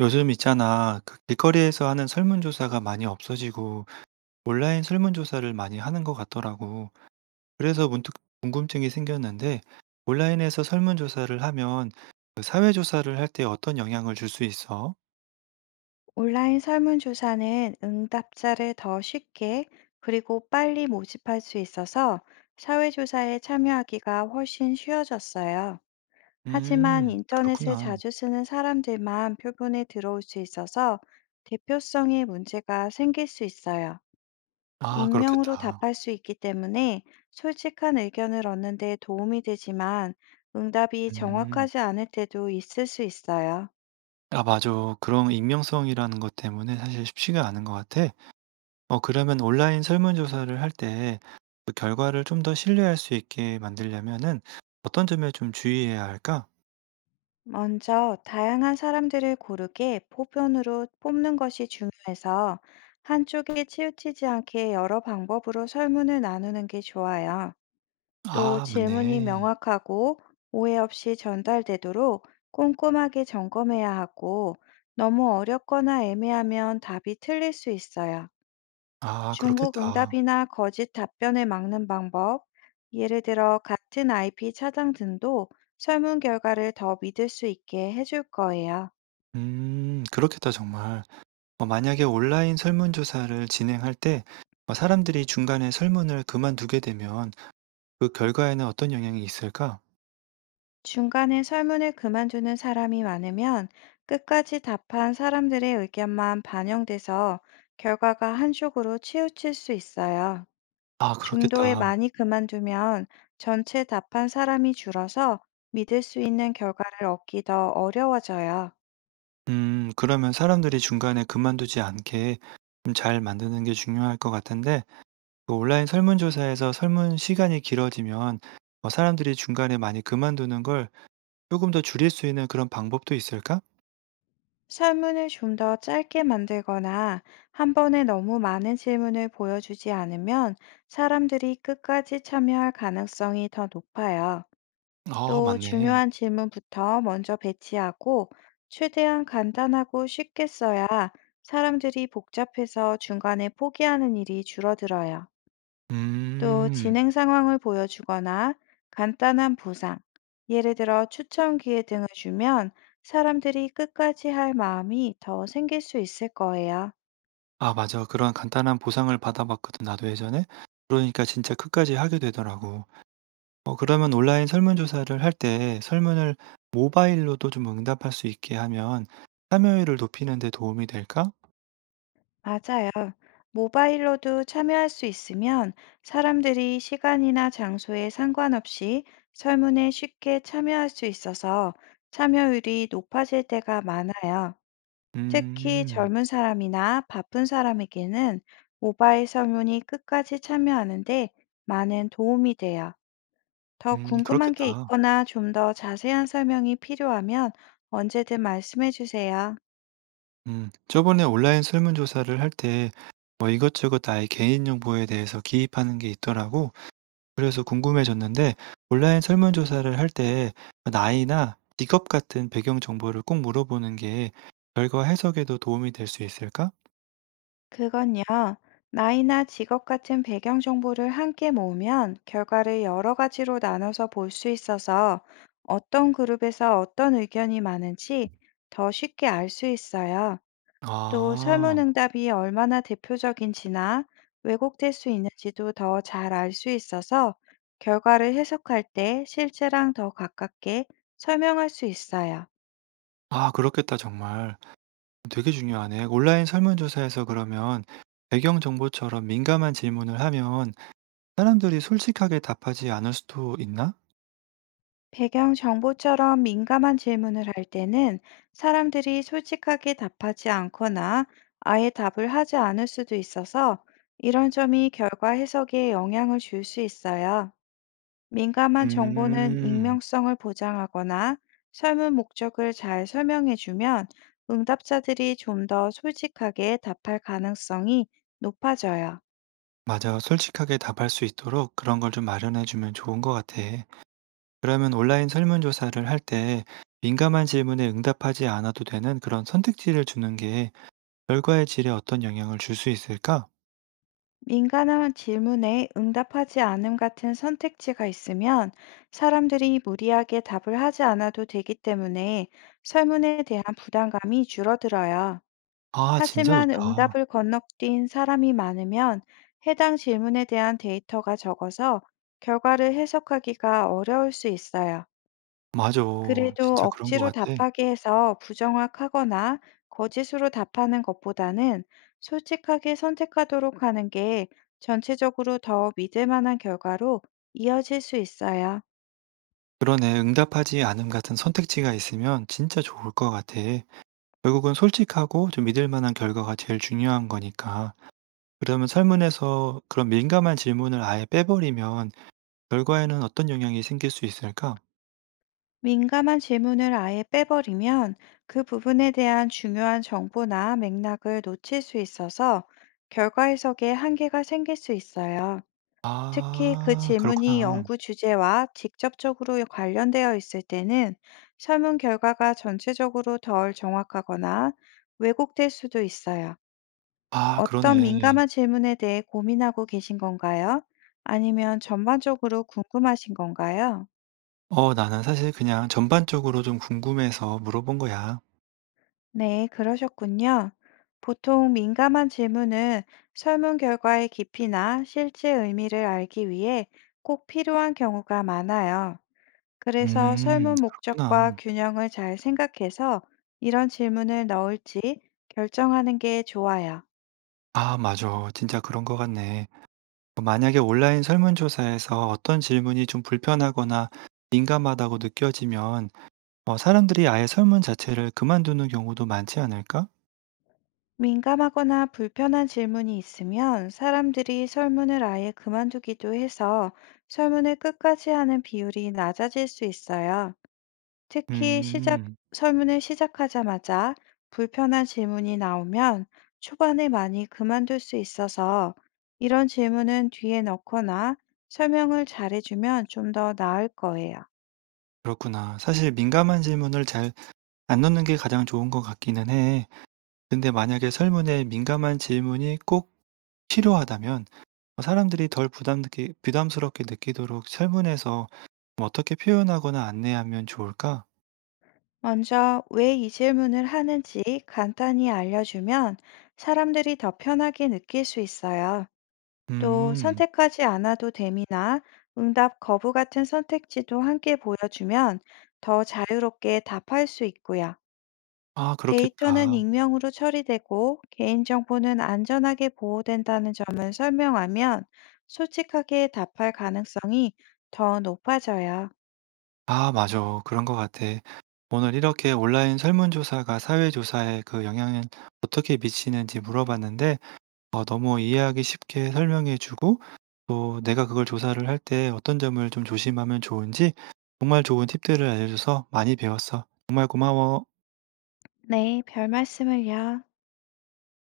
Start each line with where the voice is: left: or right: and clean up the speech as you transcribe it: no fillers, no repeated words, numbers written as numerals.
right: 요즘 있잖아. 그 길거리에서 하는 설문조사가 많이 없어지고 온라인 설문조사를 많이 하는 것 같더라고. 그래서 문득 궁금증이 생겼는데 온라인에서 설문조사를 하면 그 사회조사를 할 때 어떤 영향을 줄 수 있어?
left: 온라인 설문조사는 응답자를 더 쉽게 그리고 빨리 모집할 수 있어서 사회조사에 참여하기가 훨씬 쉬워졌어요. 하지만 인터넷을
right: 그렇구나.
left: 자주 쓰는 사람들만 표본에 들어올 수 있어서 대표성의 문제가 생길 수 있어요.
right: 아,
left: 익명으로
right: 그렇겠다.
left: 답할 수 있기 때문에 솔직한 의견을 얻는 데 도움이 되지만 응답이
right: 음.
left: 정확하지 않을 때도 있을 수 있어요.
right: 아, 맞아. 그런 익명성이라는 것 때문에 사실 쉽지가 않은 것 같아. 그러면 온라인 설문조사를 할 때 그 결과를 좀 더 신뢰할 수 있게 만들려면은 어떤 점에 좀 주의해야 할까?
left: 먼저 다양한 사람들을 고르게 포편으로 뽑는 것이 중요해서 한쪽에 치우치지 않게 여러 방법으로 설문을 나누는 게 좋아요. 또
right: 아,
left: 질문이
right: 맞네.
left: 명확하고 오해 없이 전달되도록 꼼꼼하게 점검해야 하고, 너무 어렵거나 애매하면 답이 틀릴 수 있어요.
right: 아, 그렇겠다.
left: 중복응답이나 거짓 답변을 막는 방법, 예를 들어 같은 IP 차장 등도 설문 결과를 더 믿을 수 있게 해줄 거예요.
right: 음, 그렇겠다 정말. 만약에 온라인 설문조사를 진행할 때 사람들이 중간에 설문을 그만두게 되면 그 결과에는 어떤 영향이 있을까?
left: 중간에 설문을 그만두는 사람이 많으면 끝까지 답한 사람들의 의견만 반영돼서 결과가 한쪽으로 치우칠 수 있어요.
right: 아,
left: 중도에
right: 그렇겠다.
left: 많이 그만두면 전체 답한 사람이 줄어서 믿을 수 있는 결과를 얻기 더 어려워져요.
right: 음, 그러면 사람들이 중간에 그만두지 않게 좀 잘 만드는 게 중요할 것 같은데 그 온라인 설문조사에서 설문 시간이 길어지면 사람들이 중간에 많이 그만두는 걸 조금 더 줄일 수 있는 그런 방법도 있을까?
left: 설문을 좀 더 짧게 만들거나 한 번에 너무 많은 질문을 보여주지 않으면 사람들이 끝까지 참여할 가능성이 더 높아요.
right: 아,
left: 또
right: 맞네.
left: 중요한 질문부터 먼저 배치하고 최대한 간단하고 쉽게 써야 사람들이 복잡해서 중간에 포기하는 일이 줄어들어요. 또
right: 음.
left: 진행 상황을 보여주거나 간단한 보상, 예를 들어 추천 기회 등을 주면 사람들이 끝까지 할 마음이 더 생길 수 있을 거예요.
right: 아, 맞아. 그런 간단한 보상을 받아봤거든, 나도 예전에. 그러니까 진짜 끝까지 하게 되더라고. 어, 그러면 온라인 설문조사를 할 때 설문을 모바일로도 좀 응답할 수 있게 하면 참여율을 높이는 데 도움이 될까?
left: 맞아요. 모바일로도 참여할 수 있으면 사람들이 시간이나 장소에 상관없이 설문에 쉽게 참여할 수 있어서 참여율이 높아질 때가 많아요. 특히
right: 음,
left: 젊은 사람이나 바쁜 사람에게는 모바일 설문이 끝까지 참여하는데 많은 도움이 돼요. 더 궁금한 게
right: 그렇겠다.
left: 있거나 좀 더 자세한 설명이 필요하면 언제든 말씀해 주세요.
right: 저번에 온라인 설문조사를 할때 뭐 이것저것 나의 개인 정보에 대해서 기입하는 게 있더라고. 그래서 궁금해졌는데 온라인 설문조사를 할 때 나이나 직업 같은 배경 정보를 꼭 물어보는 게 결과 해석에도 도움이 될 수 있을까?
left: 그건요, 나이나 직업 같은 배경 정보를 함께 모으면 결과를 여러 가지로 나눠서 볼 수 있어서 어떤 그룹에서 어떤 의견이 많은지 더 쉽게 알 수 있어요. 또
right: 아,
left: 설문응답이 얼마나 대표적인지나 왜곡될 수 있는지도 더 잘 알 수 있어서 결과를 해석할 때 실제랑 더 가깝게 설명할 수 있어요.
right: 아, 그렇겠다, 정말. 되게 중요하네. 온라인 설문조사에서 그러면 배경 정보처럼 민감한 질문을 하면 사람들이 솔직하게 답하지 않을 수도 있나?
left: 배경 정보처럼 민감한 질문을 할 때는 사람들이 솔직하게 답하지 않거나 아예 답을 하지 않을 수도 있어서 이런 점이 결과 해석에 영향을 줄 수 있어요. 민감한 정보는
right: 음.
left: 익명성을 보장하거나 설문 목적을 잘 설명해주면 응답자들이 좀 더 솔직하게 답할 가능성이 높아져요.
right: 맞아. 솔직하게 답할 수 있도록 그런 걸 좀 마련해 주면 좋은 것 같아. 그러면 온라인 설문조사를 할 때 민감한 질문에 응답하지 않아도 되는 그런 선택지를 주는 게 결과의 질에 어떤 영향을 줄 수 있을까?
left: 민감한 질문에 응답하지 않음 같은 선택지가 있으면 사람들이 무리하게 답을 하지 않아도 되기 때문에 설문에 대한 부담감이 줄어들어요.
right: 아, 진짜
left: 하지만
right: 좋다.
left: 응답을 건너뛴 사람이 많으면 해당 질문에 대한 데이터가 적어서 결과를 해석하기가 어려울 수 있어요.
right: 맞아.
left: 그래도
right: 진짜 그런 것
left: 억지로
right: 같아.
left: 답하게 해서 부정확하거나 거짓으로 답하는 것보다는 솔직하게 선택하도록 하는 게 전체적으로 더 믿을 만한 결과로 이어질 수 있어요.
right: 그러네. 응답하지 않음 같은 선택지가 있으면 진짜 좋을 것 같아. 결국은 솔직하고 좀 믿을 만한 결과가 제일 중요한 거니까. 그러면 설문에서 그런 민감한 질문을 아예 빼버리면 결과에는 어떤 영향이 생길 수 있을까?
left: 민감한 질문을 아예 빼버리면 그 부분에 대한 중요한 정보나 맥락을 놓칠 수 있어서 결과 해석에 한계가 생길 수 있어요. 특히 그
right: 아,
left: 질문이
right: 그렇구나.
left: 연구 주제와 직접적으로 관련되어 있을 때는 설문 결과가 전체적으로 덜 정확하거나 왜곡될 수도 있어요.
right: 아,
left: 어떤
right: 그러네.
left: 민감한 질문에 대해 고민하고 계신 건가요? 아니면 전반적으로 궁금하신 건가요?
right: 나는 사실 그냥 전반적으로 좀 궁금해서 물어본 거야.
left: 네, 그러셨군요. 보통 민감한 질문은 설문 결과의 깊이나 실제 의미를 알기 위해 꼭 필요한 경우가 많아요. 그래서
right: 음,
left: 설문 목적과
right: 그렇구나.
left: 균형을 잘 생각해서 이런 질문을 넣을지 결정하는 게 좋아요.
right: 아, 맞아. 진짜 그런 것 같네. 어, 만약에 온라인 설문조사에서 어떤 질문이 좀 불편하거나 민감하다고 느껴지면 사람들이 아예 설문 자체를 그만두는 경우도 많지 않을까?
left: 민감하거나 불편한 질문이 있으면 사람들이 설문을 아예 그만두기도 해서 설문을 끝까지 하는 비율이 낮아질 수 있어요. 특히 시작,
right: 음,
left: 설문을 시작하자마자 불편한 질문이 나오면 초반에 많이 그만둘 수 있어서 이런 질문은 뒤에 넣거나 설명을 잘해주면 좀 더 나을 거예요.
right: 그렇구나. 사실 민감한 질문을 잘 안 넣는 게 가장 좋은 것 같기는 해. 근데 만약에 설문에 민감한 질문이 꼭 필요하다면 사람들이 덜 부담스럽게 느끼도록 설문에서 뭐 어떻게 표현하거나 안내하면 좋을까?
left: 먼저 왜 이 질문을 하는지 간단히 알려주면 사람들이 더 편하게 느낄 수 있어요. 또
right: 음.
left: 선택하지 않아도 됨이나 응답 거부 같은 선택지도 함께 보여주면 더 자유롭게 답할 수 있고요.
right: 아,
left: 데이터는
right: 그렇겠다.
left: 익명으로 처리되고 개인정보는 안전하게 보호된다는 점을 설명하면 솔직하게 답할 가능성이 더 높아져요.
right: 아, 맞아. 그런 것 같아. 오늘 이렇게 온라인 설문조사가 사회조사에 그 영향을 어떻게 미치는지 물어봤는데 너무 이해하기 쉽게 설명해 주고 또 내가 그걸 조사를 할 때 어떤 점을 좀 조심하면 좋은지 정말 좋은 팁들을 알려줘서 많이 배웠어. 정말 고마워.
left: 네, 별 말씀을요.